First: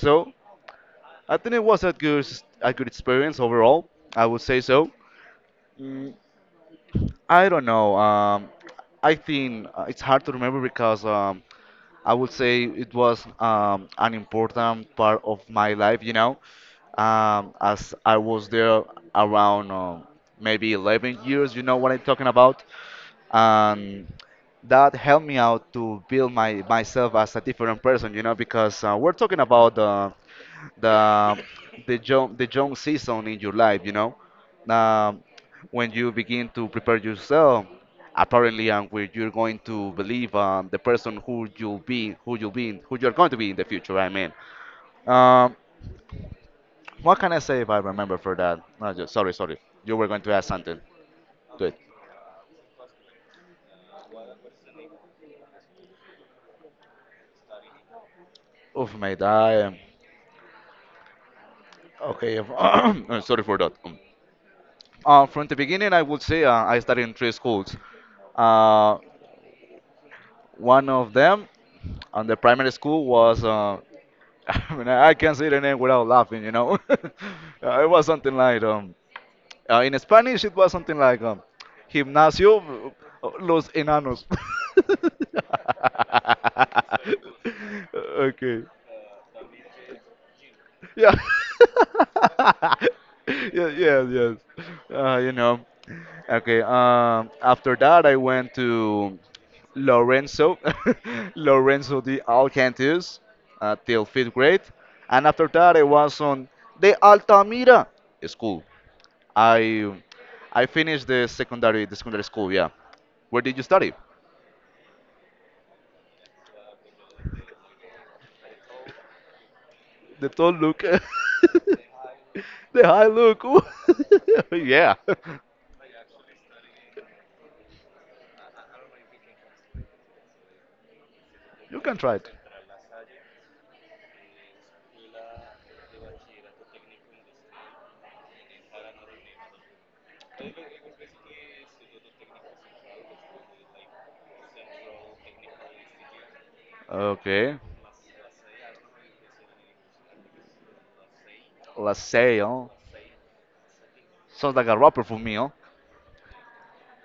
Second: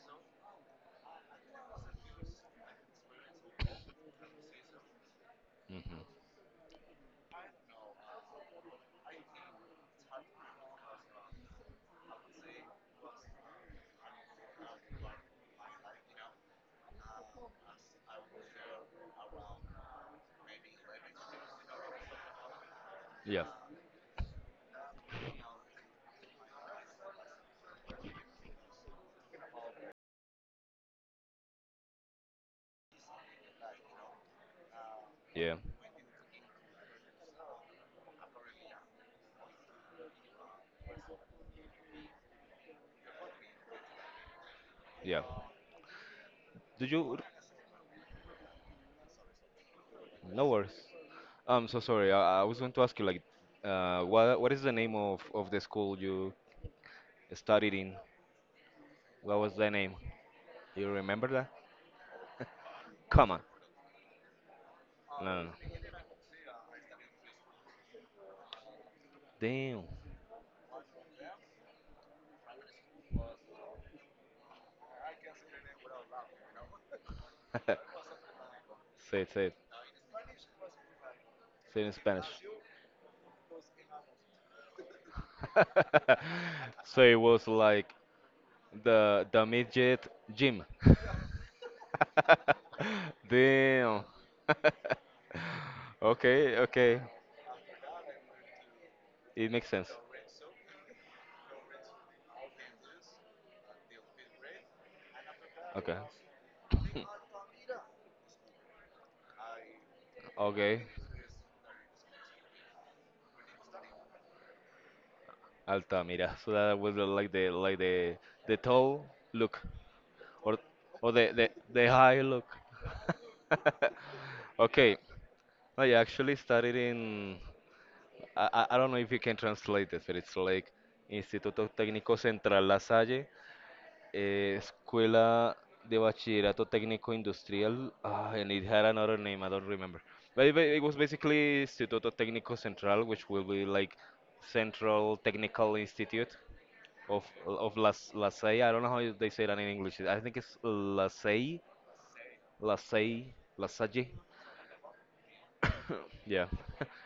so. I think it was a good experience overall. I would say so. Mm, hmm I don't know. I think it's hard to remember because I would say it was an important part of my life, as I was there around maybe 11 years, you know what I'm talking about. Yeah. And that helped me out to build my myself as a different person, because we're talking about the the young season in your life um, Yeah. when you begin to prepare yourself apparently, and where you're going to believe on the person who you'll be who you'll be who you're going to be in the future, I mean. Yeah. um, Did you? what can I say if I remember for that? No, sorry, you were going to No ask worries. something. I'm Good. so sorry. I was going to ask you like, what is the name of the school you studied in? Oof, mate, What I was the am name? You remember that? okay. Come on. sorry for that. Um, No, uh, no, from no. the beginning, I would say I studied in three schools. Uh, Damn. one of them, on the primary school, was I mean, I can't say the name without laughing, you know. It was something like, um, Say it. Say it. uh, in Spanish, it was something like, Say it in Spanish. Gimnasio Los Enanos. So it was like Okay. the midget gym. Yeah. Yeah. Yes. Damn. Yes. You know. Okay, Okay. okay. After that, I went to It makes sense. Lorenzo, Lorenzo de Alcantus, till fifth grade, and after that I Okay. was on the Altamira school. I I Okay. finished the secondary school. Yeah, where did you study? Altamira. So that was like the tall look The tall or look. or the the, the high look. The high look. Yeah, Okay. I actually studied in I don't know if you can translate this, but it's like Instituto you can Técnico try it. Central La Salle eh, Escuela de Bachillerato Técnico Industrial. Ah, and it had another name, I don't remember. But it, ba- it was basically Instituto Técnico Central, which will be like Central Technical Institute Okay, of Las Lasalle. I don't know how they say that in English. I think it's Lasalle, let's say oh, Lasalle, Lasalle. sounds like a rapper for me. Oh, Yeah,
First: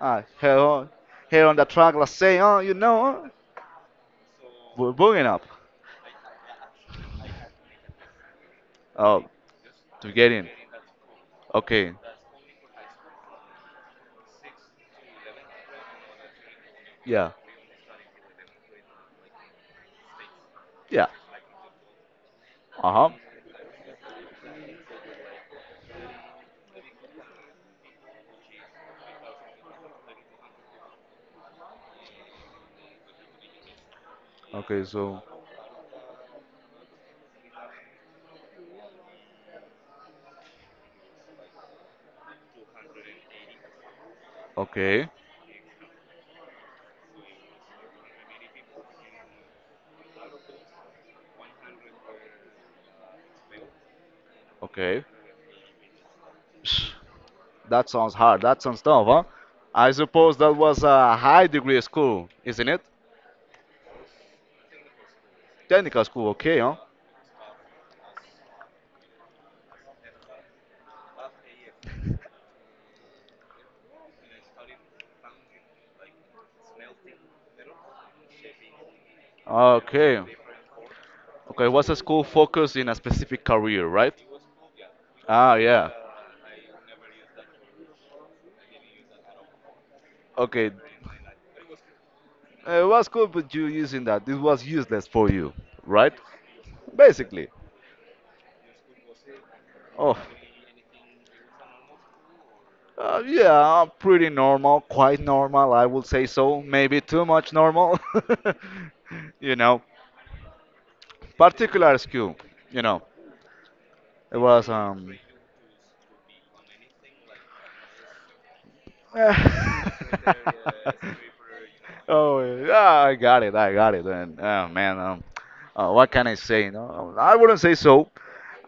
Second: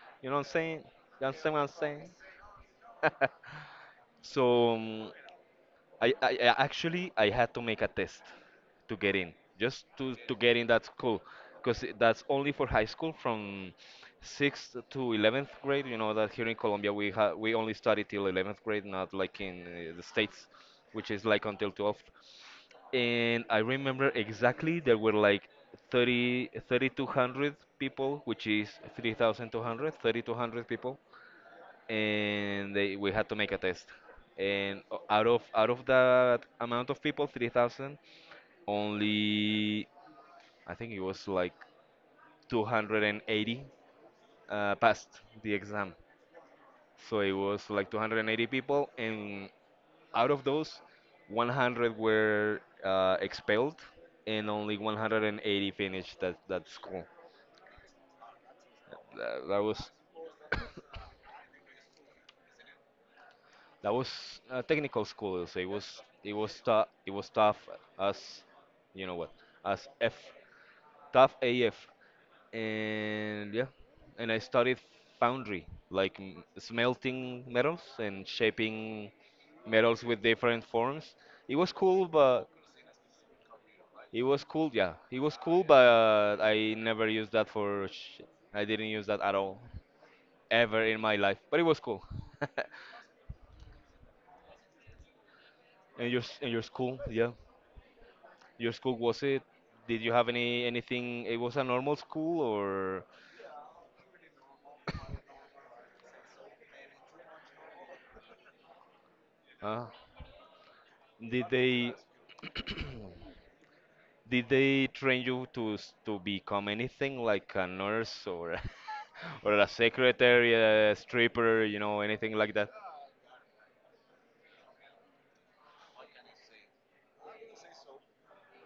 ah, you know what I'm here, saying? on- You here understand on what the I'm track, saying? let's say oh, you know, huh? So. We're booing up. Actually I had to make a test to get Oh, in, just to to get to in. get in that school, because Okay. that's only for high school from sixth to 11th grade. You know that here in Colombia Yeah. we only study till 11th grade, not like in the States, Yeah. which is like until 12th. Uh-huh. And I remember exactly there were like thirty thirty two hundred people, which is three thousand two hundred thirty two hundred people and they we had to make a test. And Okay, so out of that amount of people, 3,000, only I think it was like 280 okay. passed the exam. So it was like 280 people, and out of those, 100 were expelled, and only Okay. 180 finished that Psh, school. that sounds hard. That sounds tough, huh? That, that was I suppose that was a high degree school, isn't it? That was technical school. So it was Technical school, it okay, was huh? tough. It was tough as you know what as F tough AF and yeah, and I studied foundry like smelting metals and shaping metals Okay. with different forms. It Okay, was what's a cool, school but focused in a specific career, right? it was cool. Yeah, it was Ah, cool, yeah. but I never used that for. I didn't use that at all Okay. ever in my life, but it was cool. What's cool with you using that? This was useless for you, right? And your school, yeah. Basically. Your school was it? Did you Oh, have anything? It was a normal school, or yeah, pretty normal, quite normal, I would say so. Maybe too much normal. You know, uh, did they particular skill. You know, it did was they um. train you to to become anything like a nurse or or a secretary, a stripper, you know, anything like Oh, that? yeah, I got it, and oh man, what can I say? No, I wouldn't say so.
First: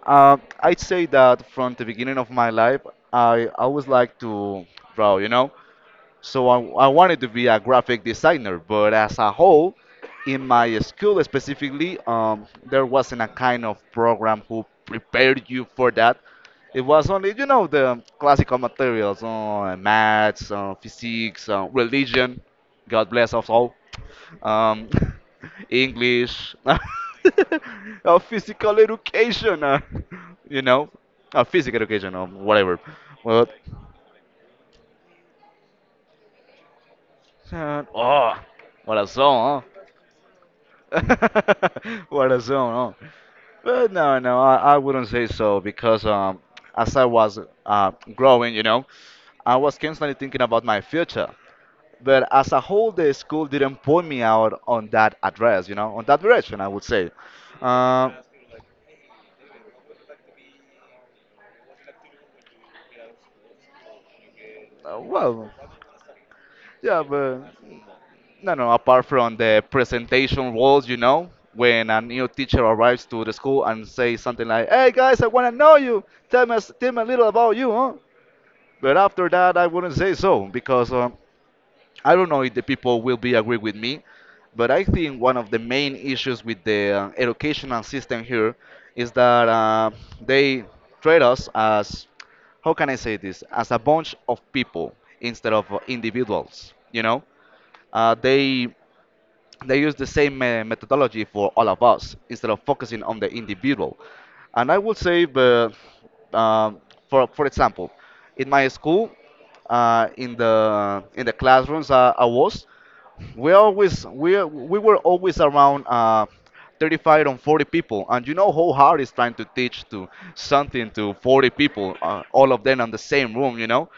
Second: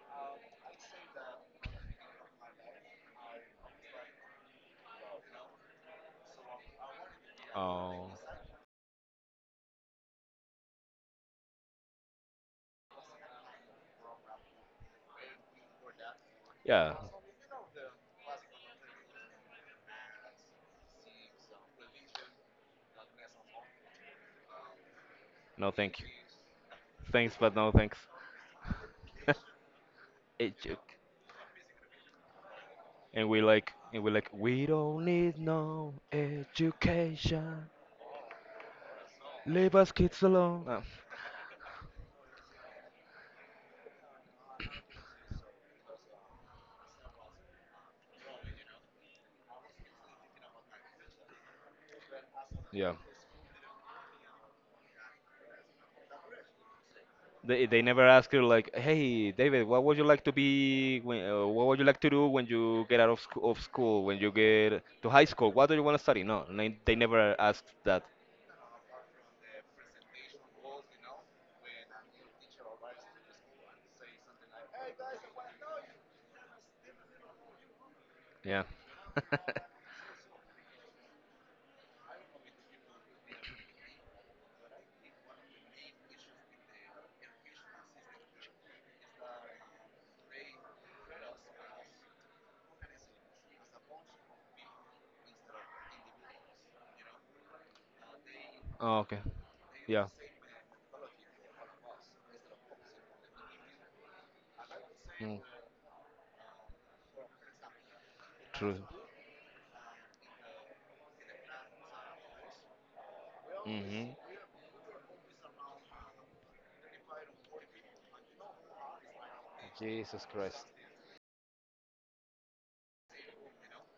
I'd say that from the beginning of my life, I always like to draw. So I wanted to be a graphic Oh, designer, but as a whole, in my school specifically, there wasn't a kind of program who prepared you for that. It yeah. was only, the classical materials, maths, physics, religion, God bless us all, um, No, thank you. English, Thanks, but no thanks. Physical education, you Edu- know, physical education or whatever. But, and we like we don't need no education. Oh, what a song, Leave huh? us kids alone. Ah, What is going on? But no, no, I wouldn't say so, because as I was uh, growing, I was constantly thinking about my future. But as a whole, yeah. the school didn't point me out on that address, on that direction, I would say. They never Uh, ask you like, hey, David, what would you like to be when, what would you like to do when you get out of, sc of school, when you get to high school? well, What do you want to study? No, they yeah, never but ask that. no, no, apart from the presentation walls, you know, when a new teacher arrives to the school and says something like, hey guys, I want to know you. Tell me a little about you, huh? Yeah. But after that, I wouldn't say so, because I don't know if the people will be agree with me. But I think one of the main issues with the educational system here is that they treat us as, how can I say this, as a bunch of people instead of individuals. Uh, they Oh, okay. they use the Yeah. same methodology for all of us, instead of focusing on the individual. And I would say, Mm, but, um, for example, in my true. school, in the classrooms we always hmm we we were always around 35 and 40 people, and you know how hard it's trying to teach to Jesus Christ. something to 40 people, all of them in the same room. You know,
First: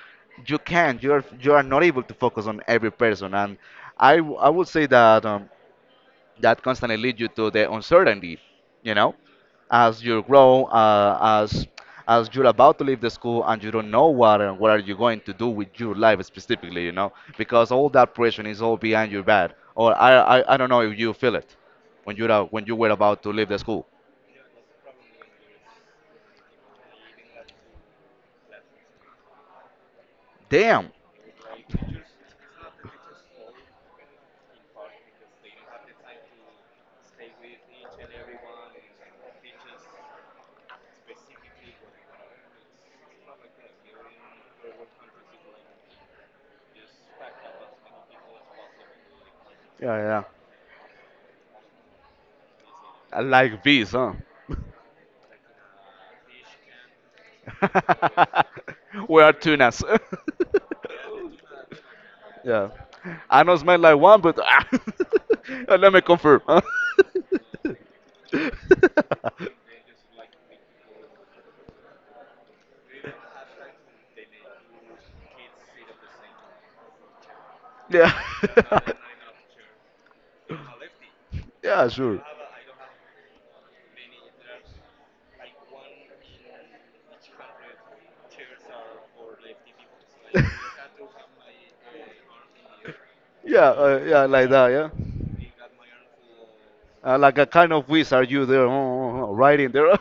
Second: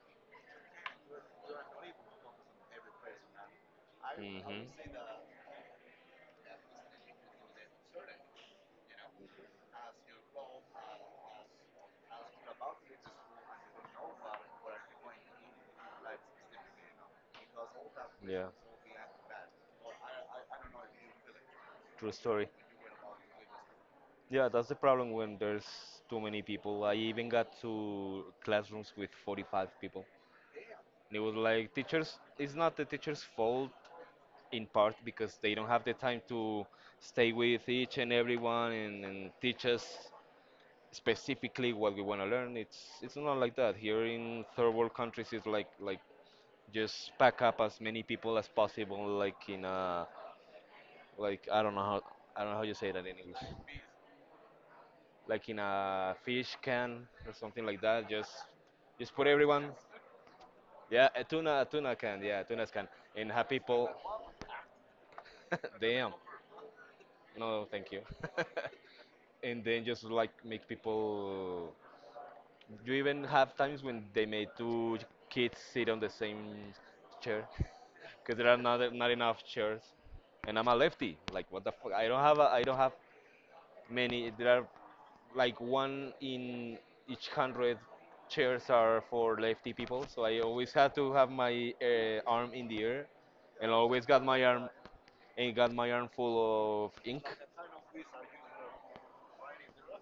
you can't you're you are not able to focus on every person, and I would hmm say that constantly lead you to the uncertainty, you know, as you grow, as you're about to leave the school, and you don't know what are you going to do with your life specifically, you know, because all that pressure Yeah. is all behind your back, or I don't know if you feel it, True when story. When you were about to leave the school. Yeah, that's the problem when there's too many people. I even got to classrooms with 45 people. Damn. And it was like, teachers, it's not the teacher's fault in part because they don't have the time to stay with each and everyone and teach us specifically what we want to learn. It's not like that. Here in third world countries, it's like just pack up as many people as possible, like in Yeah, a yeah, like I don't know how I don't know how you say that in I English like this, huh? like in a fish can or something like that. Just We put are everyone. tunas. Yeah, a tuna can. Yeah, Yeah. tunas can. And I have know smell people. like one, but let me Damn. confirm, huh? No, thank you. And then just like make people. You even have times when they made two kids sit on the same chair Yeah. because there are not enough chairs. And I'm a lefty. Like what the Yeah, fuck? Sure. I don't have many. There are like one in each hundred chairs are for lefty people, so I always had to have my arm in the air, and Yeah, always got yeah, my like arm that, yeah. and got my arm full of Uh, ink, like a kind of wizard you there, writing there.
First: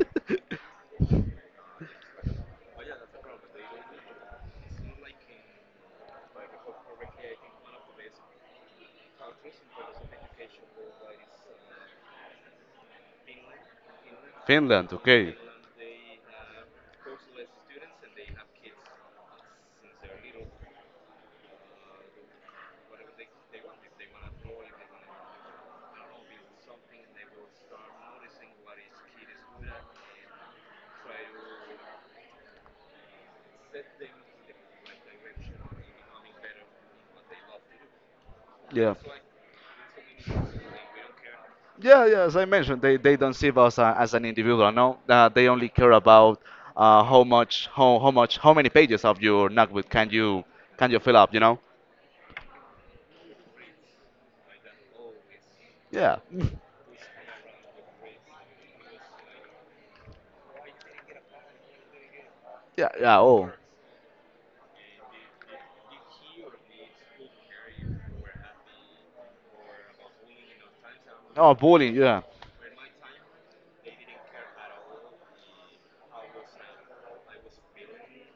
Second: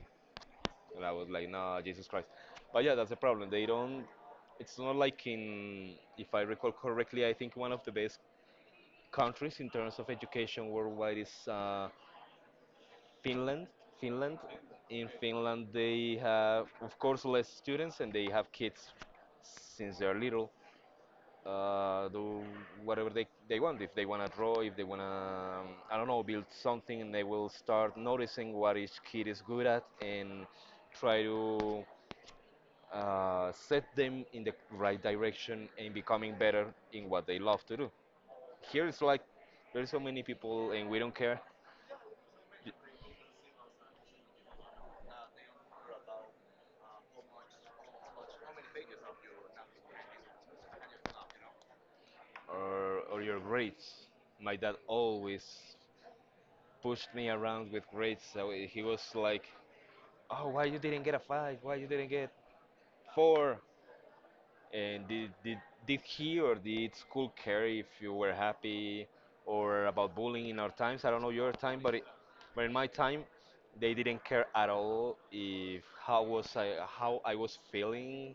and I was like, nah, Jesus Christ. But yeah, that's the problem. They don't. It's not like in, if I recall correctly, I think one of the best countries in terms of education worldwide is Finland, Finland, Finland, in okay. Finland they have of course less students and they have kids since they're little. Do whatever they want. If they wanna draw, if they wanna I don't know build something, and they will start noticing what each kid is good at and try to set them in the right direction and becoming better in what they love to do. Here Yeah. it's like there's so many people and we don't care Yeah, yeah. As I mentioned, they don't see us as an individual. No, they only care about how much how many pages of your notebook can you fill up. You know. Or your grades. My dad always Yeah. pushed me around with grades, so he was like, "Oh, why you didn't get a five? Why you didn't get Yeah. Yeah. Oh. four? And did he or did school care if you were happy or about bullying in our times? I don't know your Oh, time, bullying. but it, Yeah. but in my time, they didn't care at all if how was I how I was feeling,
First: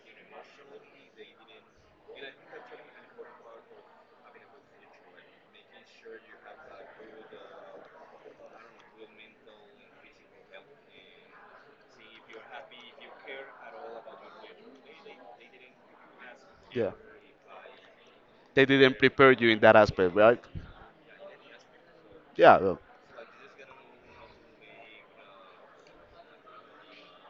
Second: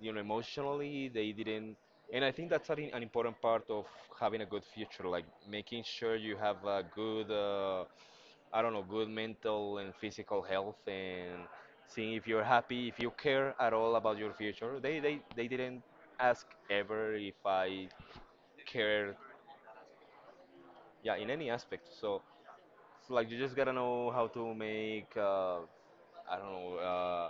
you know, emotionally they didn't. And I think that's an important part of having a good future, like making sure you have a good I don't know, good mental and physical health, and seeing if you're happy, if you care at all about your future. They didn't They didn't ask ask you. Yeah. ever if I They didn't cared, prepare you in that aspect, right? yeah, in any aspect. So Yeah. Well. it's like you just gotta know how to make I don't know,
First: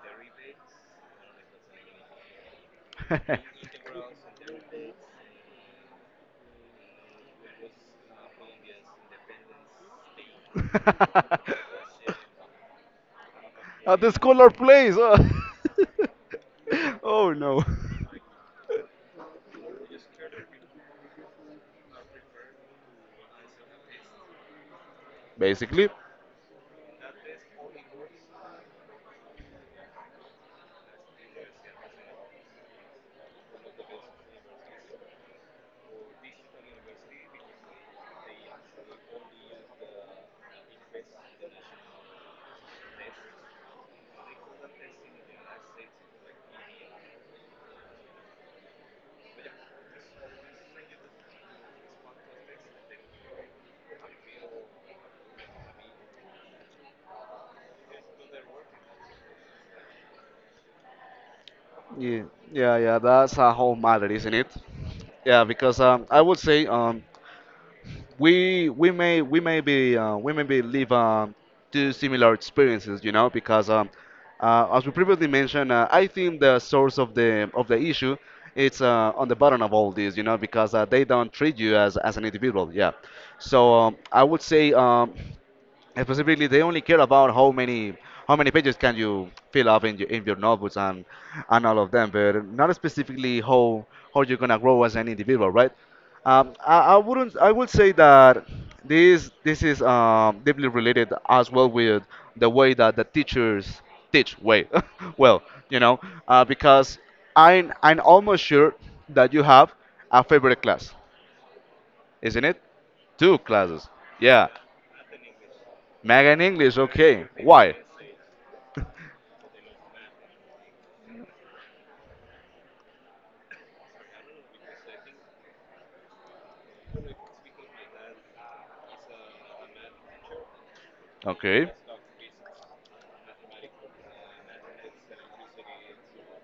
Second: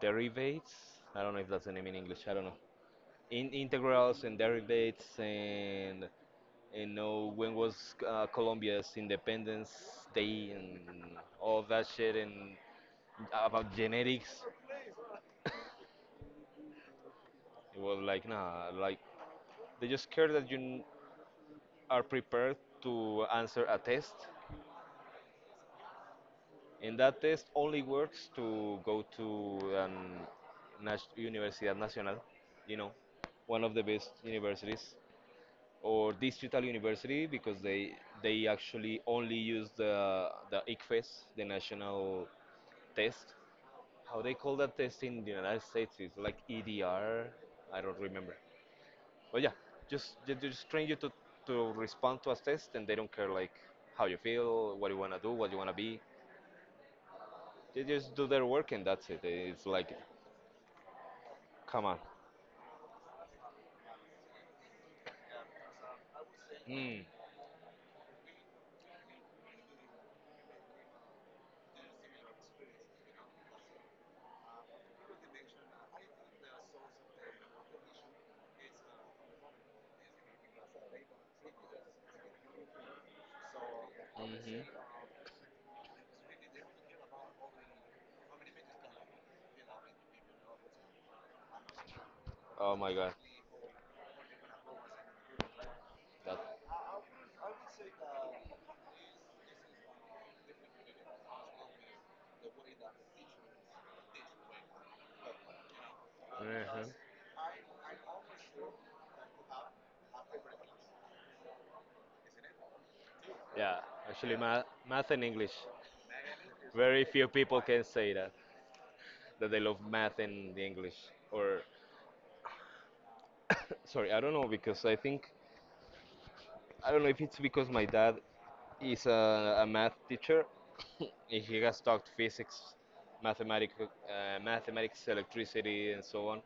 derivatives. I don't know if that's the name in English. I don't know, Being in integrals and derivatives and you know and when was Colombia's Independence Day and that's all that shit and about at the and genetics. school or place. Oh, oh, no. It was like nah, like they just care that are prepared to answer a test, Basically. and that test only works to go to an Universidad Nacional, you know, one of the best universities, or digital university, because they actually only use the ICFES, the national test. How they call that test in the United States is like EDR. I don't remember. But yeah, just they just train you to respond to a test, and they don't care like how you feel, what you wanna do, what you wanna be. They just do their work, and that's it. It's like, come on. Yeah, yeah, yeah. That's a whole matter, isn't it? Yeah, because I would say, Mm. We may be live, two similar experiences, you know, because as we previously mentioned. I think the source of the issue, it's on the bottom of all this, because they don't treat you as an individual. Yeah, so I would Mhm. say. And specifically, they only care about how many pages can you fill up in your notebooks, and all of them, but not Oh my god. specifically how you're gonna grow as an individual, right? That. I wouldn't I would say that this is deeply related as well with the way that the teachers teach. Wait. Well, you know, Mhm. because I'm almost sure that you have a favorite class, isn't it? Two Yeah, classes. actually, Yeah. math, math and English. Mega and English, Very okay. few people Why? can say that they love math and the English. Or sorry, I don't know because I think I don't know if it's because my dad is a math teacher. he Okay. has taught physics, mathematics, electricity, and so on.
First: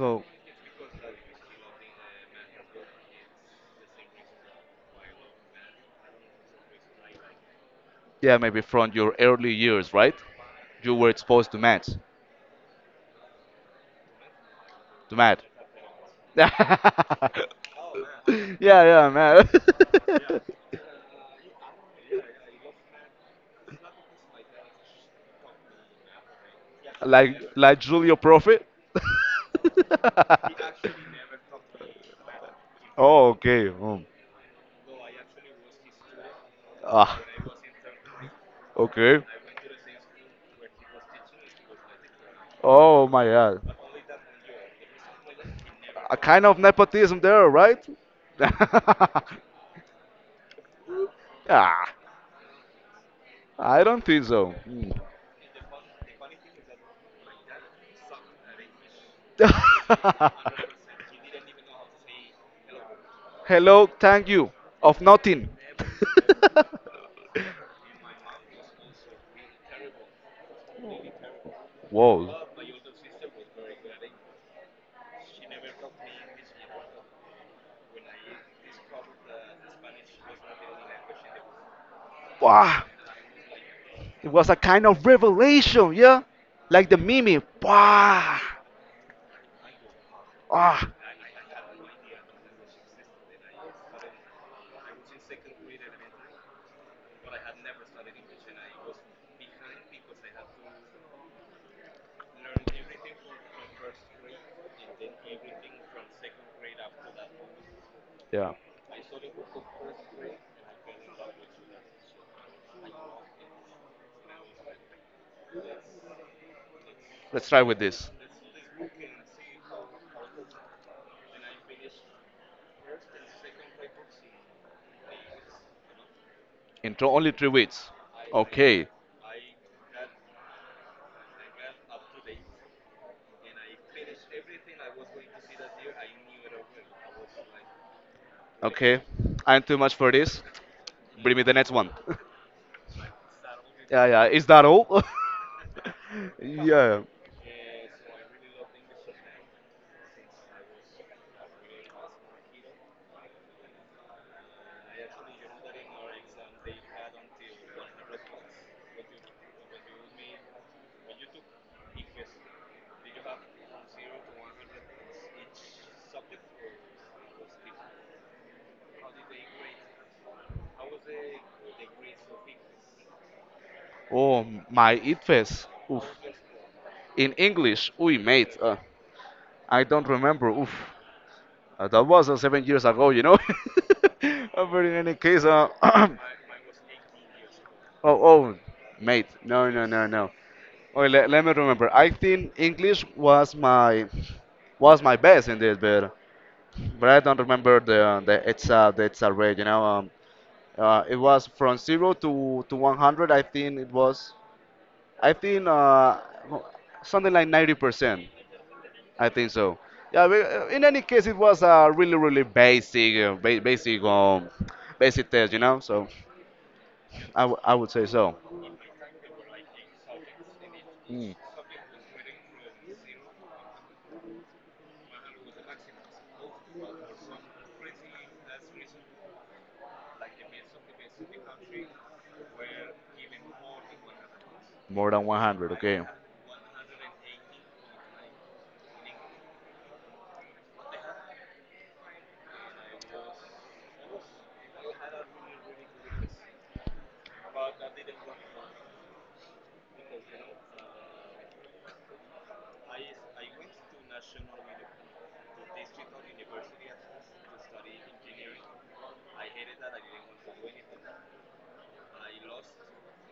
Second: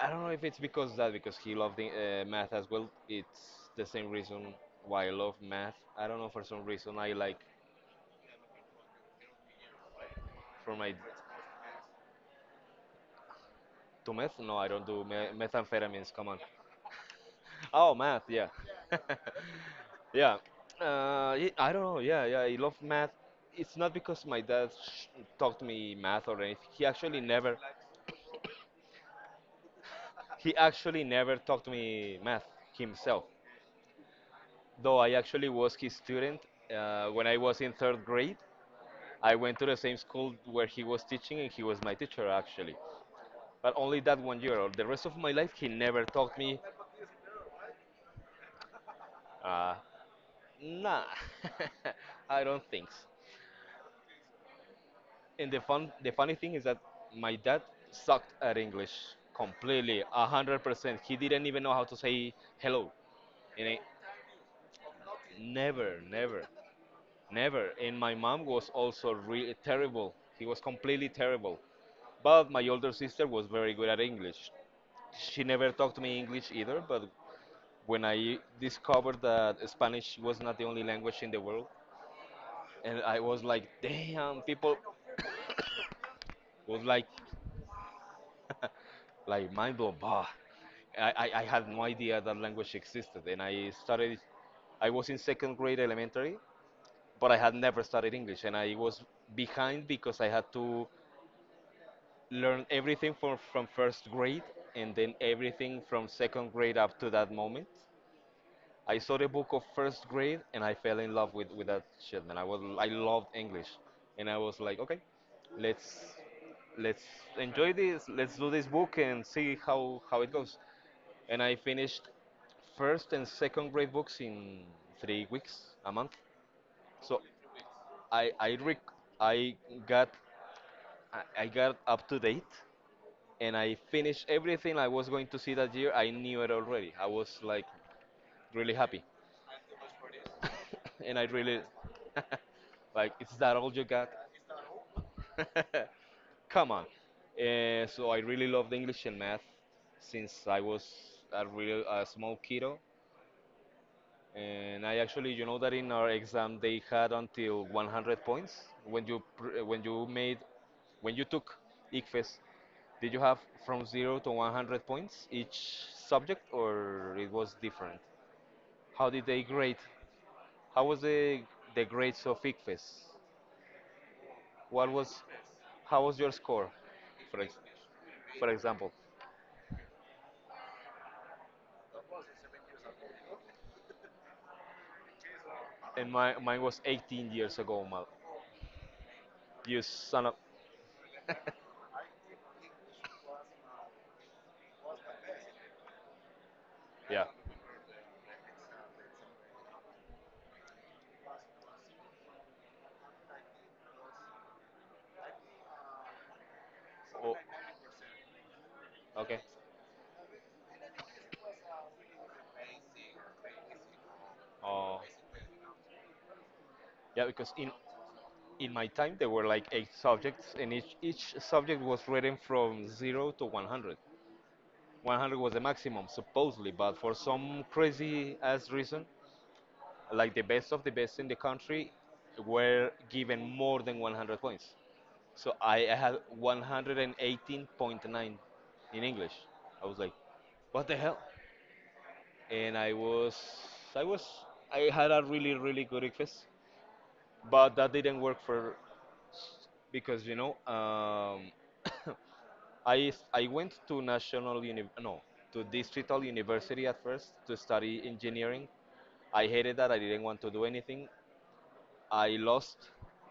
I don't know if it's because of that because he loved math as well. It's the same reason why I love math. I don't know, for some reason I like yeah, maybe from your early years, right? for You my were exposed to math. to meth. No, I don't do To math. methamphetamines. Come on. Yeah, Oh, math. Yeah. yeah, man. Yeah, I don't know. Yeah, yeah, I love math. It's not because my dad sh taught me math or anything. Like like Julio Prophet. He actually never taught me math himself. Oh, okay. Though I actually was his student. Ah, When I was in third grade, okay. I went to the same school where he was teaching, and he was my teacher actually. Oh my But God. only that one year. The rest of my life, he never A taught kind of me. nepotism there, right? Uh, nah, ah, I don't think so. I don't think so. Hmm. And the funny thing is that my dad sucked at English completely, 100%. He didn't even know how to say hello, and I, Hello, thank you. Of nothing. never, never, never. And my mom was also really terrible. He was completely terrible. Whoa. But my older sister was very good at English. She never talked to me English either. But when I discovered that Spanish was not the only language in the world, Wow. and I was like, It damn, was a people kind of revelation, yeah? was Like the like meme. Wow. Mind blown. Bah, Ah. I had no idea that language existed, and I started. I was in second grade elementary, but I had never studied English, and I was behind because I had to learn everything from first grade, and then everything from second grade up to that moment. Yeah. I saw the book of first grade, and I fell in love with that shit, man. I loved English, and I was like, okay, let's let's Let's try enjoy with this. this, let's do this book and see how it goes. And I finished first and second grade books in 3 weeks, a month. In tr- So only 3 weeks. I Okay. rec- I got I got up to date, and I finished everything I was going to see that year. I knew it already. I was like really Okay. happy, I'm too much for this. and I Bring me the really next one. like it's that all you Yeah, got. yeah. Is that all? Come on. Yeah. So I really loved English and math since I was a small kiddo. And I actually, that in our exam they had until 100 points. When you pr- eh, when you made when you took ICFES, did you have from zero to 100 points each subject, or it was different? How did they grade? How was the grades of ICFES? Oh, What my was it face. how Oof. was your score, In for ex- English, we for mate. Example? I don't remember. Oof, that was seven years ago. But in any case, And my mine was 18 years ago, mal. oh, oh, mate, no, You no, no, son no. of Oh, let me remember. I think English was my best in this, but I Yeah. don't remember the it's rate. It was from zero to 100, I think it was. I think something Oh, like 90%. I okay. think so. Yeah, we, in any case, it was a really, really basic, uh, ba- basic, um, Oh, basic test. So yeah, I, because w in I would say so. in my time there were like eight subjects and each Mm, each subject was rated from 0 to 100. 100 was the maximum supposedly, but for some crazy ass reason like the best of the best in the country were given more than 100 points. more than So 100, I okay. had 118.9 in English. I was like, what the hell. And i was I had a really really good ICFES, but that didn't work for because I went to national uni, no, to distrital university at first to study engineering. I hated that. I didn't want to do anything. I lost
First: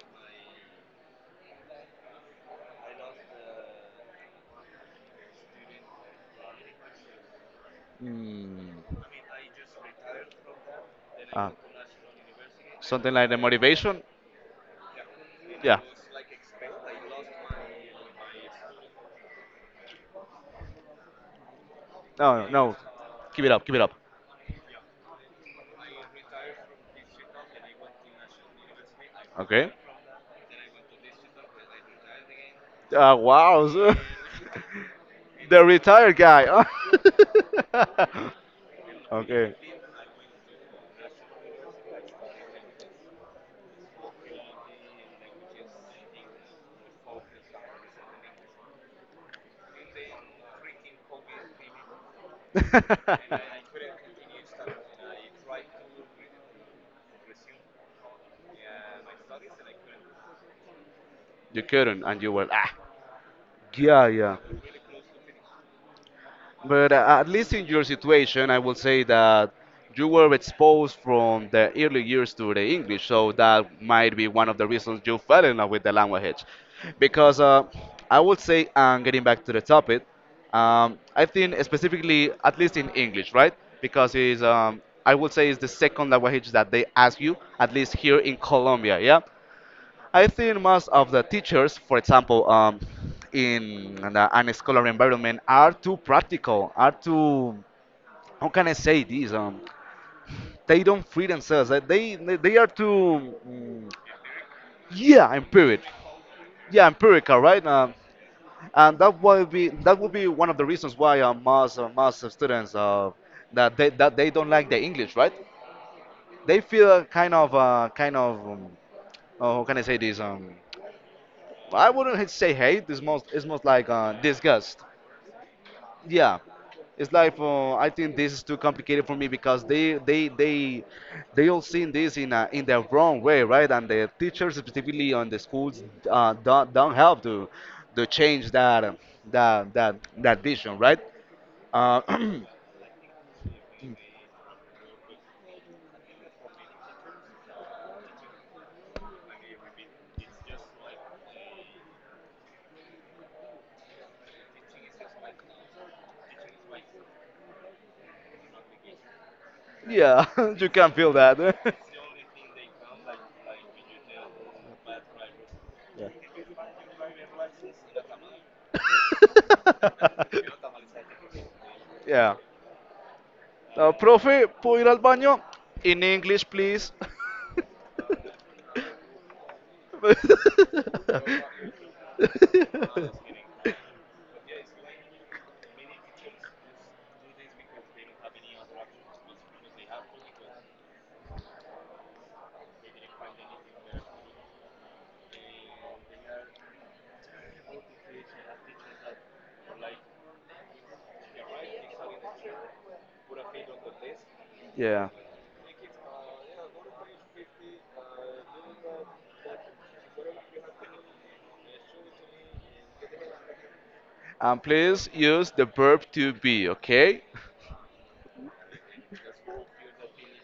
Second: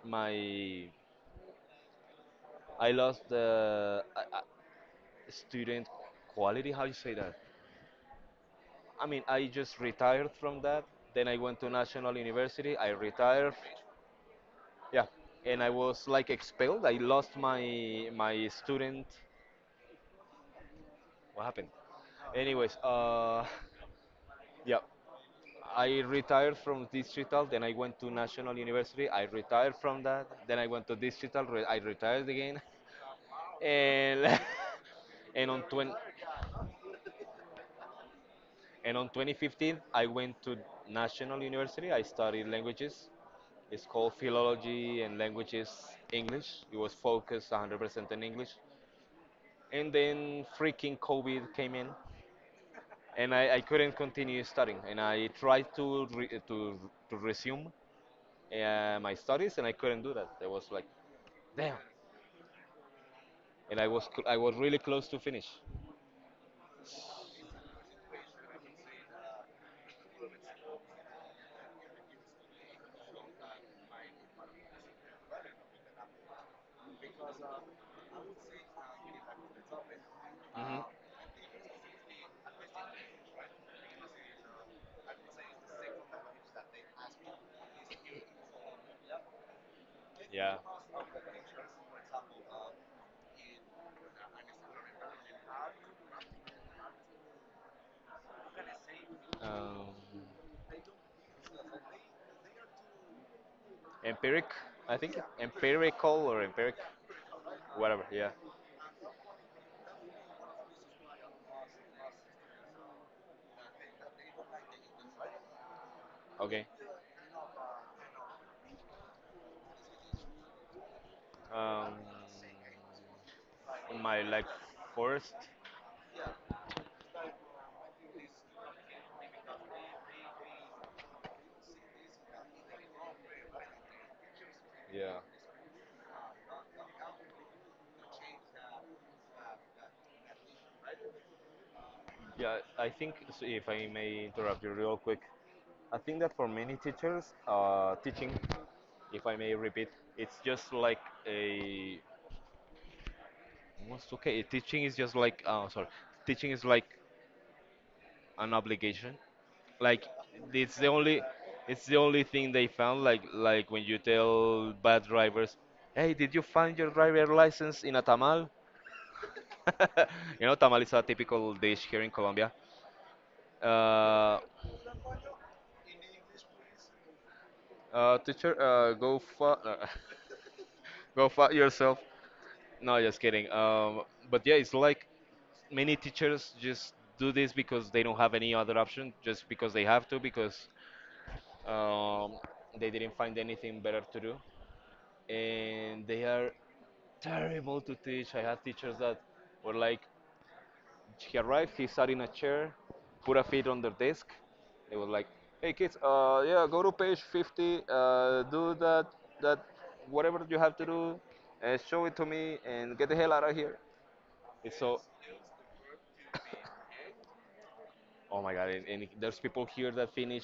my I lost the student quality. How you say that? I Mm, mean, I just retired from that. Then I uh, went to national university. I something like the retired. motivation. Yeah, and I Yeah. was like expelled. I lost my student. What happened? No, no. Anyways, No. Keep it up. Keep it up. yeah, I retired from digital. Then I went to national university. I Okay. retired from that. Then I went to digital. I retired again, Uh, wow. And and on The 20, retired guy. and on Okay. 2015 I went to national university. I studied languages. It's called philology and languages English. It was focused 100% in English. And then freaking COVID came in, and I couldn't continue studying, and I tried to resume my studies, and I couldn't do that. I was like, You damn, couldn't, and you were, ah. and I Yeah, was yeah. I was really close to finish. But at least in your situation, I will say that you were exposed from the early years to the English, so that might be one of the reasons you fell in love with the language. Because I would say, and getting back to the topic, Hmm. I think specifically, at least in English, right? Because it's, I would say, it's the second language that they ask you, at least here in Colombia, yeah. I Yeah, think most of the teachers, for example, in an scholar environment, are too practical, are too, how can I say this? Um, They don't free themselves. They are too, empiric, I think yeah, empiric, empirical or empiric, yeah, empirical, right? Whatever. Yeah, And that would be one of the reasons why most of students that they don't like the English, right? They okay. feel kind of oh, how can I say this? I Um, wouldn't say hate. It's most like my like disgust. first, Yeah, it's like I think this is too complicated for me because they all seen this in the wrong way, right? And the teachers, specifically yeah, on the schools, don't help to change that vision, right? Uh, yeah. I think so, if I may interrupt you real quick. I think that for many teachers, teaching, if I may repeat, it's just like a. Almost okay. Teaching is just like. Sorry. Teaching is like an obligation. Like yeah, you it's the can feel only. that. It's the only thing they found. Like when you tell bad drivers, "Hey, did you find your driver license in a tamal?" You know, tamal is a typical dish here in yeah. Colombia. Uh, Profe, ¿puedo ir al baño? In English, please. Teacher, go go fuck yourself. No, just kidding. But yeah, it's like many teachers just do this because they don't have any other option, just because they have to, because um, they didn't find anything better to do. And they are terrible to teach. I had teachers that were like, he arrived, he sat in a chair, put a feet on their desk. They were yeah. like, hey kids, yeah, go to page 50, do that, that, whatever you have to do, show it to me, and get the hell out of here. And It's so please use the verb to be, okay? Oh my God. And there's people here that finish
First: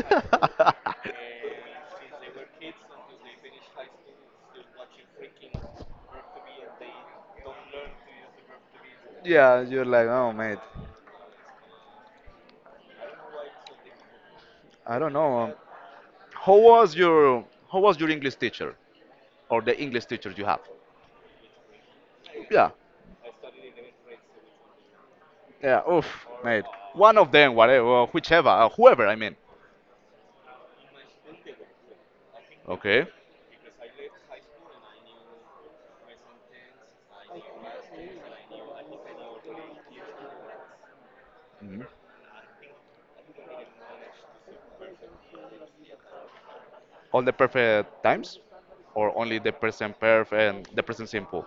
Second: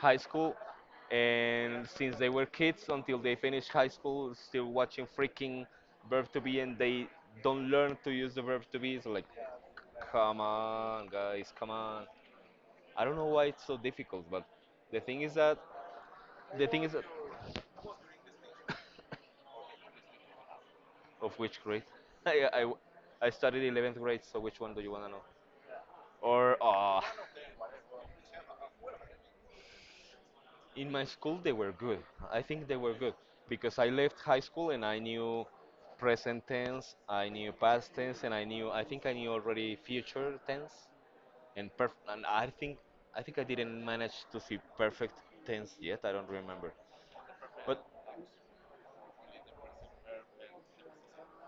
high school, and since they were kids until they finish high school, still watching freaking verb to be, and they don't learn to use the verb to be. So, like, yeah, you're like, oh come mate, on, guys, come on. I don't know why it's so difficult, but I the don't thing is know. That, How the thing is was that, your how was your English teacher or the English teacher you have? of which grade? I, Yeah, I, I studied 11th grade, so which one do you want to know? yeah. Oof, Or, mate. ah. One of them, whatever, whichever, whoever. I mean. In my school, they were good. I think they were Okay. good because I left high school and I knew present tense, I knew past tense, and I think I knew already future tense and Mhm. perf and I think I didn't manage to see perfect tense yet. I don't remember, All the but perfect times, or only the present perf and the present simple,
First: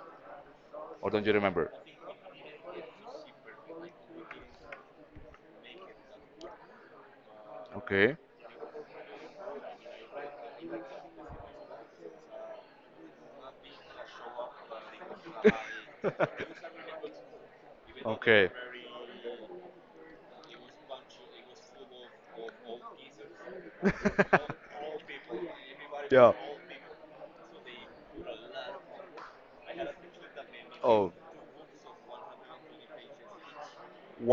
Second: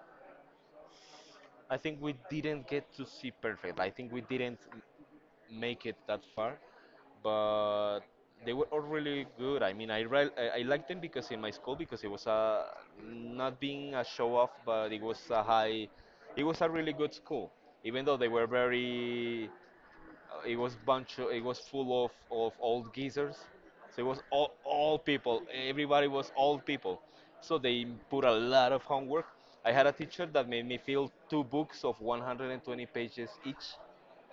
or don't you remember? I think we didn't get to see perfect. I think we didn't make it that far, but Okay. they were all really good. I mean, I re- I liked them because in my school, because it was a, not being a show off, but it was a really good school. Even though they were okay. very it was bunch. Of, it was full of old geezers. So it was all people. Everybody was Yeah. old people. So they put a lot of homework. I had a teacher that made me fill Oh, two books of 120 pages each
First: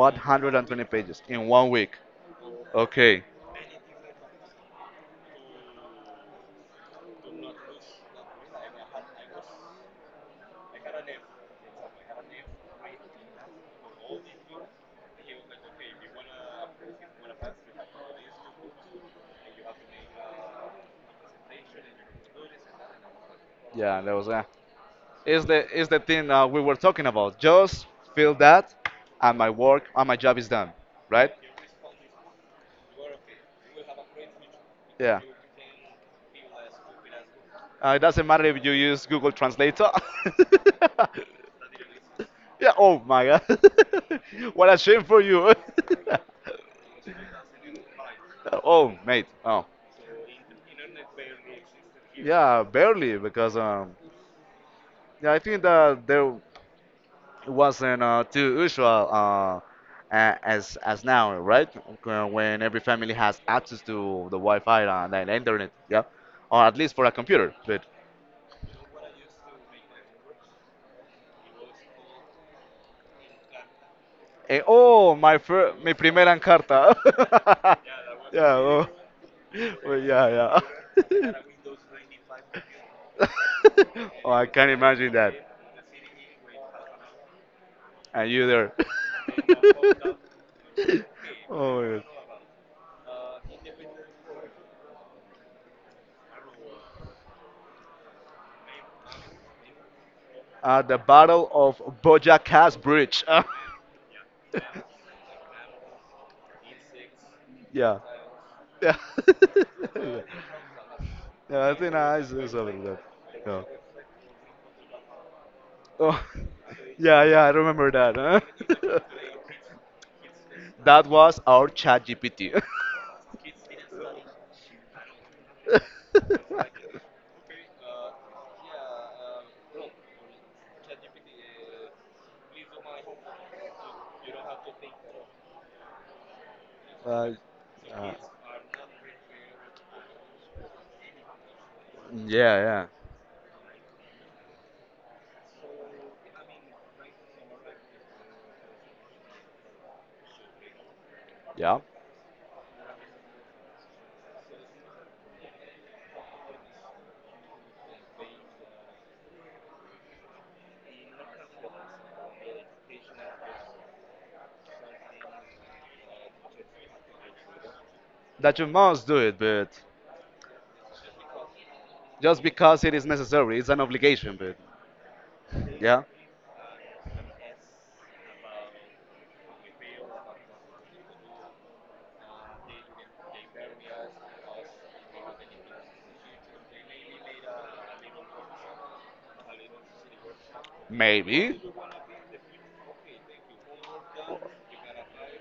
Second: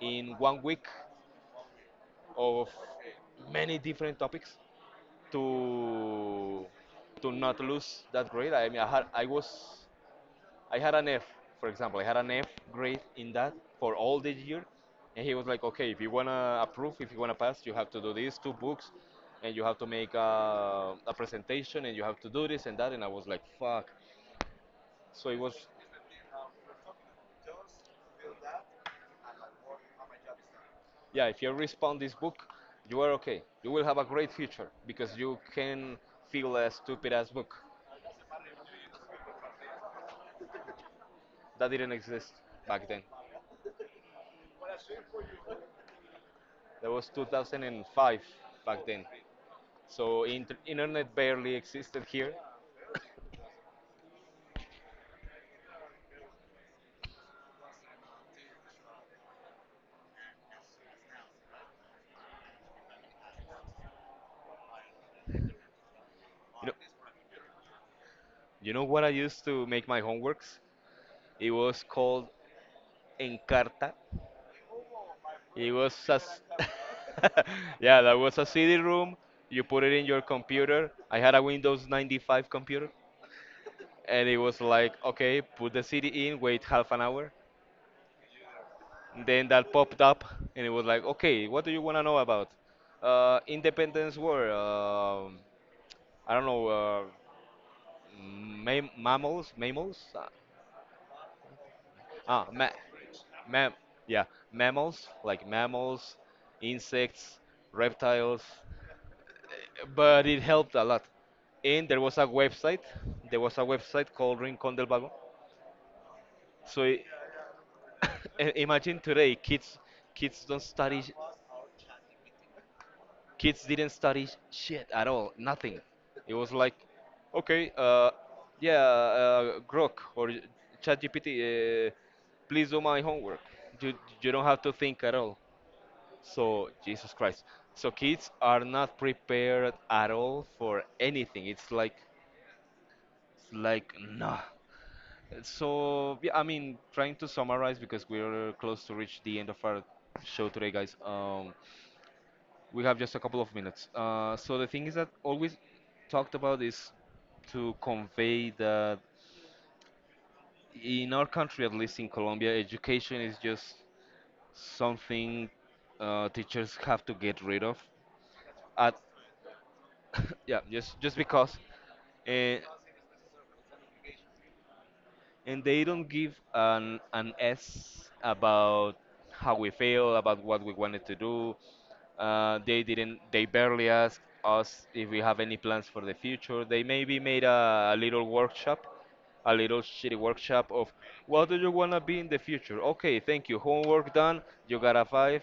in one week pages in 1 week. of Okay. many different topics to not lose that grade. I mean, I had an F, for example, I had an F grade in that for all the year, and he was like, okay, if you wanna approve, if you wanna pass, you have to do these two books, and you have to make a presentation, and you have to do this and that, and I was like, fuck. Yeah, that was So it is was, the is the thing we were talking about. Just feel that, and my work and my job is done, yeah, right? if you respond this book, you are okay. You will have a great future because Yeah. you can feel a stupid ass book It doesn't matter if you use Google Translator. that didn't exist yeah. back Oh then. my God. what a shame for you. That was 2005 back oh then. mate. Oh. So internet barely existed here. Yeah, barely because yeah, I think that there it wasn't too usual as now, right? When every family has access to the Wi-Fi and the internet, yeah, or at least for a computer. But You know what I used to make my homeworks? It was called Encarta. Oh, It was mi a primera s- encarta. yeah, that was a yeah, CD oh, room. You put it well, in your yeah, computer. I yeah. had a Windows 95 computer, and oh, it I was can't like, imagine that. okay, put the CD in, wait half an hour. And you there. Then that popped up, and it was like, okay, what do you oh, want to yes. know about? Independence War. I don't know. Mammals, mammals. The Battle of ah, ma- Bojaca's Bridge. Mam, yeah, mammals like mammals, insects, Yeah. reptiles, Yeah. yeah. but it helped a lot. Yeah, I And think there was I a saw website, something like that. there was a Yeah. website called Rincón del Vago. Oh, So i- yeah, yeah, I remember that. Imagine Huh? today, kids, kids don't study, That sh- was our chat GPT. kids didn't study shit at all, nothing. It uh, was like, okay, yeah, Grok or ChatGPT, please do my homework. You you don't have to think at all. So, Jesus uh, Christ. So yeah, kids are not prepared at all for anything. It's like, yeah, nah. So, yeah, I mean, trying to summarize because we're close to reach the end of our show today, guys. Yeah. We have just a couple of minutes. So the thing is that always talked about is to convey that in our country, at least in Colombia, education is just something, teachers have to get rid of That you at, must do it, but yeah, just because, just and because it is necessary, it's an obligation, but they yeah. don't give an s about how we feel, about what we wanted to do. They didn't. They barely asked us if we have any plans for the future. They maybe made a little workshop, a little shitty workshop of, what do Maybe. you wanna be in the future? Okay, thank you. Homework done. You got a five.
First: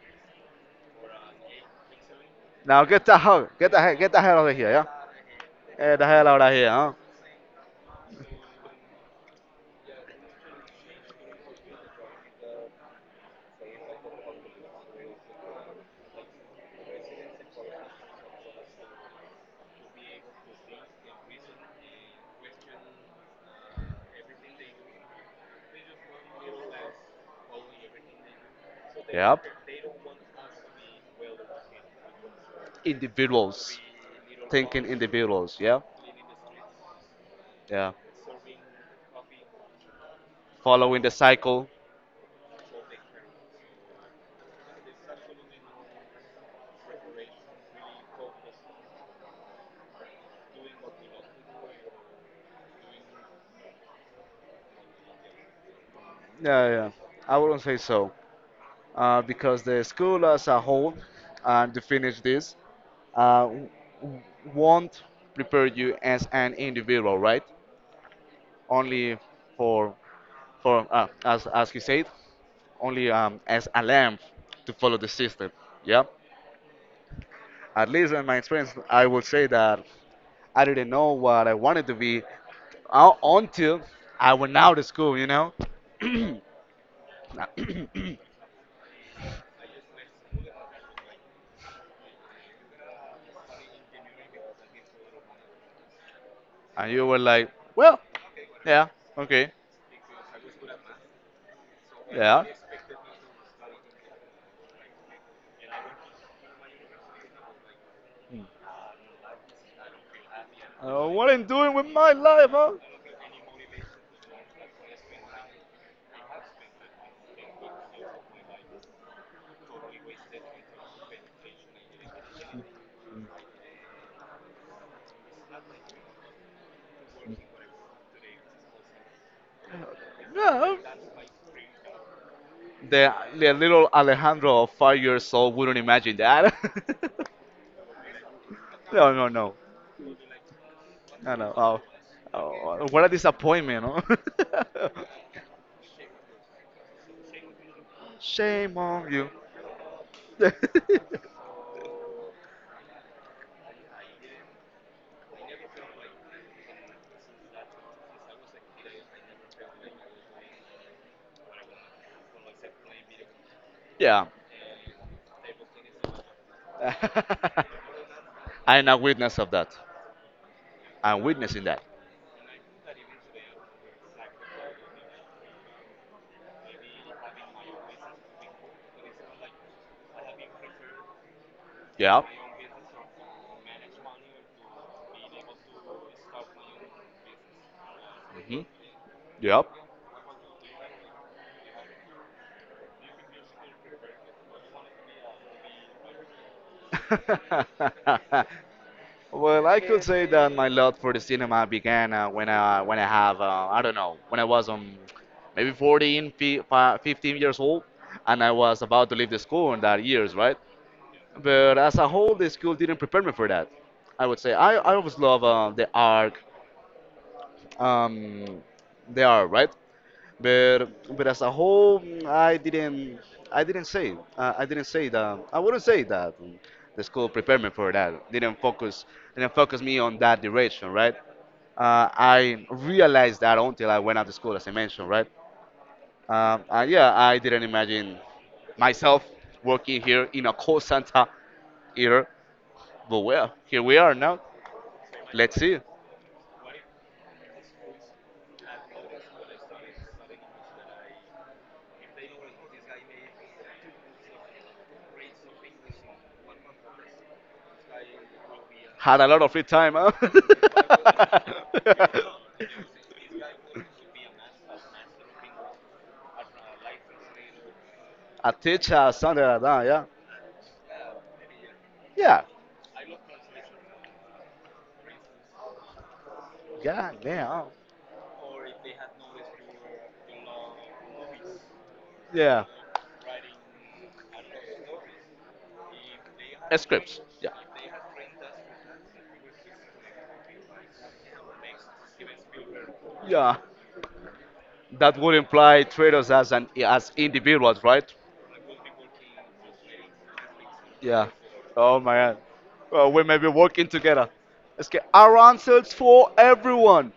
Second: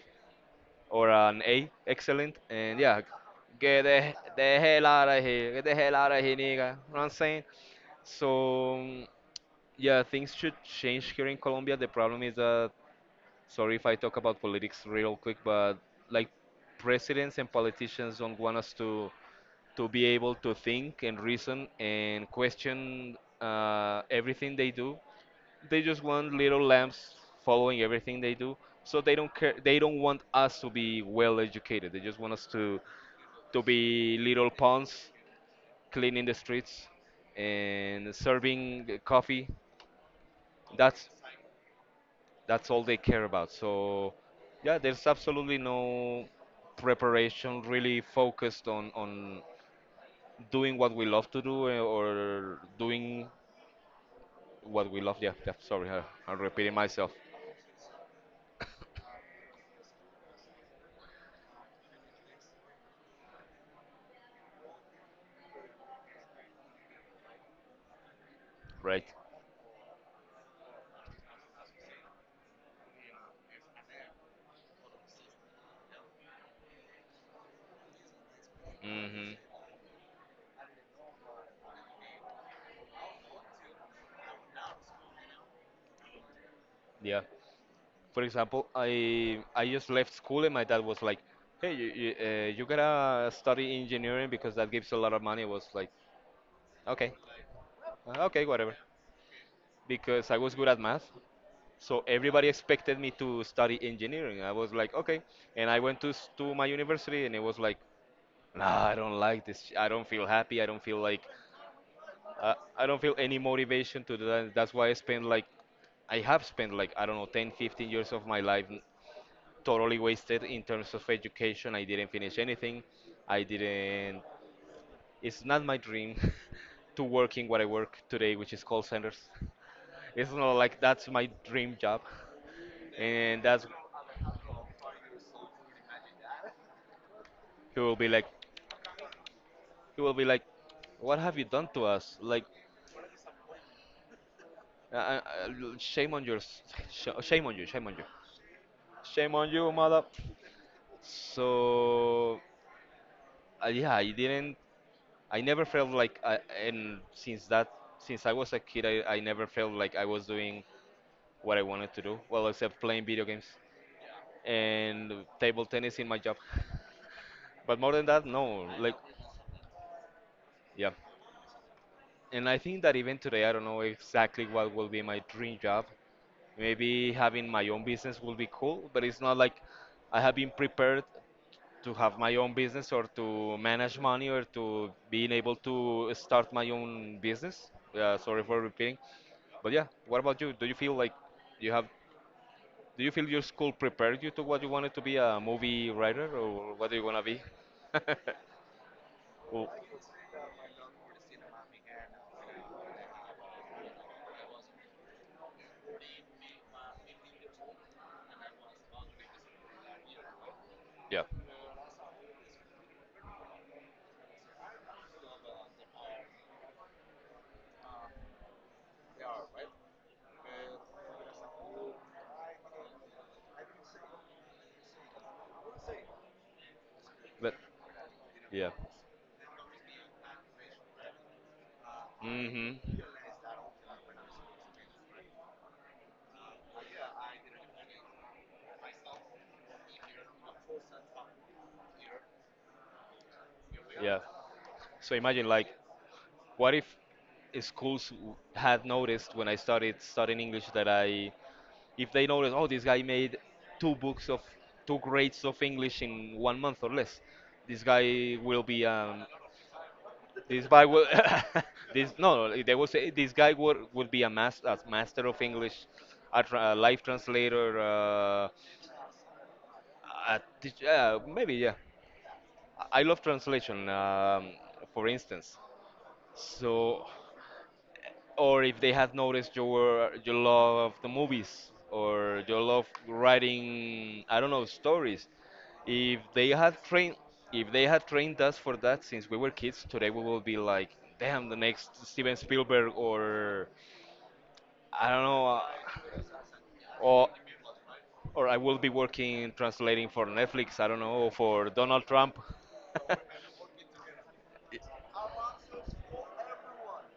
Or an A, excellent. And Now yeah, get the hell, get the get hell, get the hell out of the here, yeah. hell out of here. Get the hell Get the out of hell here, out nigga. of You here, know huh? what I'm saying? So yeah, things should change here in Colombia. The problem is that, sorry if I talk about politics real quick, but like, presidents and politicians don't want us to be able to think and reason and question everything they do. They just want little lambs following everything they do, so they don't Yep. care, they don't want us to be well educated, they just want us to Individuals. be little Thinking pawns individuals. Yeah. cleaning the streets Yeah. and serving the coffee. Following that's the cycle. that's all they care about. So yeah, there's absolutely no preparation really focused on doing what we love to do, or doing what we love. Yeah, yeah, sorry, I'm Yeah, repeating yeah. myself. I wouldn't say so. Because the school as a whole, and to finish this, uh, w- w- won't prepare you as an individual, right? Right. Only for, for as you said, only as a lamb to follow the system. Yeah. At least in my experience, I would Hmm. say that I didn't know what I wanted to be until I went out of school. And Yeah. For example, I just left school and my dad was like, "Hey, you gotta study engineering because that gives a lot of money." I was like, you "Okay, were like, well, okay, whatever," yeah, okay, because I was good at math, so yeah. everybody expected me to study engineering. I was like, "Okay," and I went to my university and it was like, "Nah, I don't like this. I don't feel happy. I don't feel What I'm doing with my life, huh? I don't feel any motivation to do that." That's why I have spent like, I don't know, 10 15 years of my life totally wasted in terms of education. I didn't finish anything. I didn't. It's not my dream to work in what I work today, which is call centers. It's not Yeah. like that's my dream job, The, and the that's little Alejandro of 5 years old wouldn't imagine that. he will be like no, no, no. he will be like, what No, have you no. done Oh, to us? Like, oh, what a disappointment, huh? uh, uh, uh, shame on you, shame on you, Shame on you. shame on you, mother. So, yeah, I didn't. I never felt like and since I was a kid, I never felt like I was doing what I wanted to do, well, except playing video games yeah. and table tennis in my job. But more than that, no, I'm like, a witness of that. yeah. I'm witnessing that. And I think that even today I don't know exactly what will be my dream job. Maybe having my own business will be cool, but it's not like I have been prepared to have Yep. my own business or to manage money or to being able to start my own business. Sorry for Hmm. repeating. Yep. But yeah, what about you? Do you feel like you have? Do you feel your school prepared you to what you wanted to be, a movie writer, or what do you wanna be? Well, Well, I could say that my love for the cinema began when I have I don't know, when I was maybe 15 years old, and I was about to leave the school in that years, right? yeah, But as a whole, the school didn't prepare me for that. I would say I always love um, the art, right? But as a whole, I didn't say that I wouldn't say that the school but prepared me for that. Didn't yeah, focus didn't focus me on that direction, right? I hmm, realized that until I went out to school, as I mentioned, right? Yeah, I didn't imagine myself working here in a call center here, but well, here we are yeah. now. So imagine Let's like, see. what if had noticed when I started studying English that if they noticed, oh, this guy made two books of two grades of English in one month or less, this guy will be Had an a lot of free time, huh? This guy will, this no, no, like, they will say this guy would be a master of English, a life translator, a teacher or something like that. Yeah. Maybe, yeah. Yeah. I love translation, for instance. So, Yeah. Yeah. or if they had noticed your love of the movies or your love writing, I don't know, stories. If they Yeah. had trained, Scripts. Yeah. if they had trained us for that since we were kids, today we will be like, damn, the next Steven Spielberg, Yeah. or I That don't would know, imply traders as or individuals, right? or I will be working translating for Netflix. I don't know, Yeah. or for Oh Donald my God. Trump. Well, we may be working together. Let's get our answers for everyone.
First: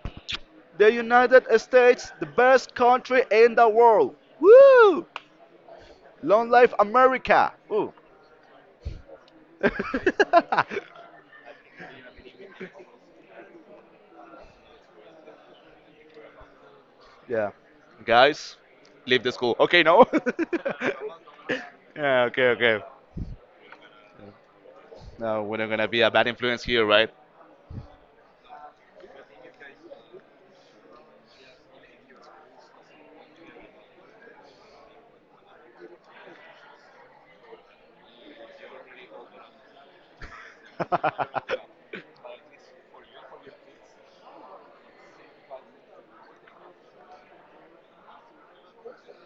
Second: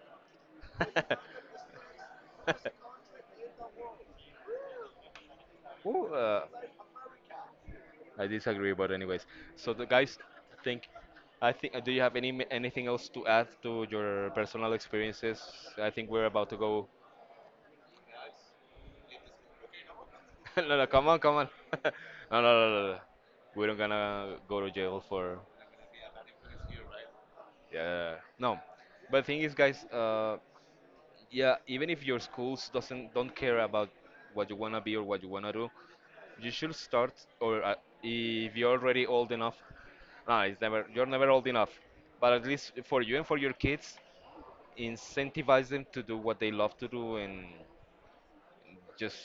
The United States, the best country in the world. Woo! Ooh, Long life America. Ooh. I disagree, but anyways. So the guys think I think, do you have anything else to add to your personal experiences? I think we're about to go. Yeah. Guys, leave the school. Okay, no? No, no, come on, come on. yeah, No, no, okay, no, okay. no, no. We don't gonna go to jail for. No, we're not gonna be a bad influence here, right? Yeah, no. But thing is, guys. Yeah, even if your schools doesn't don't care about what you wanna be or what you wanna do, you should start. Or, if you're already old enough. Nah, it's never. You're never old enough. But at least for you and for your kids, incentivize them to do what they love to do, and just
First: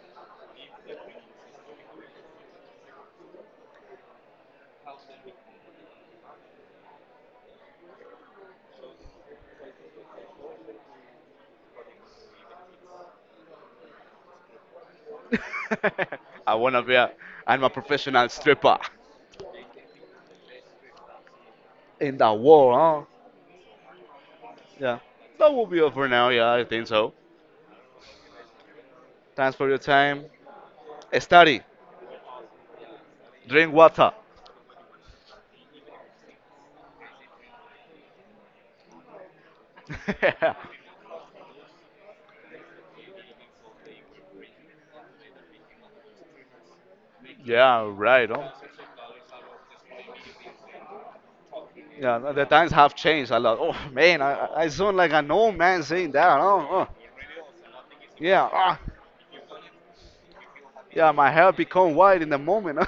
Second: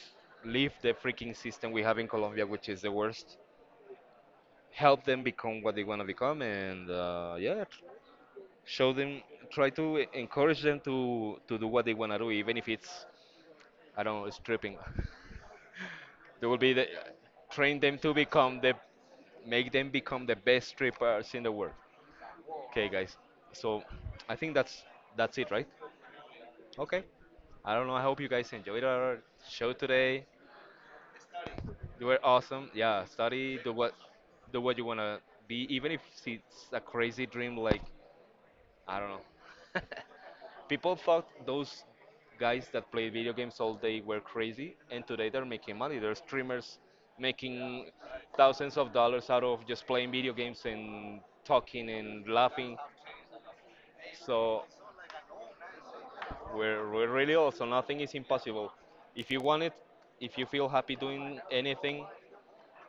leave the freaking system we have in Colombia, which is the worst. Help them become what they want to become, and yeah, show them, try to encourage them to do what they want to do, even if it's, I don't know, stripping. They I will be wanna the be a, I'm a train them to professional become the stripper make them become the best strippers in the world. in the war, Okay, huh? guys. So I think that's Yeah. that's it, That right? will be all for now, yeah, I think Okay. so. I don't know. I hope you guys enjoyed our Thanks for show your today. time. Study, You were awesome. Yeah, study, do drink what water. do what you wanna be, even if it's a crazy dream. Like, I don't know, people thought those guys that played video games all day were crazy, and today they're making money. They're streamers yeah, making right, huh? thousands of dollars out of just playing video games and talking Yeah, and no, the times laughing. have changed a lot. Oh man, I, I So I sound like an old man saying that. Oh, oh. we're really, also, nothing is yeah. impossible. ah. If you want it, if you feel happy Yeah, my doing hair become anything, white in the moment.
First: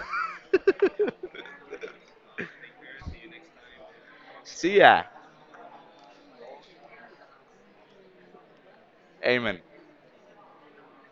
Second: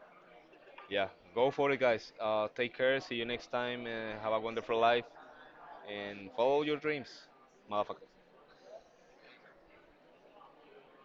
yeah, go for it, guys. Take care. See you next time. Have a See wonderful ya. life and follow your dreams, motherfucker. Amen.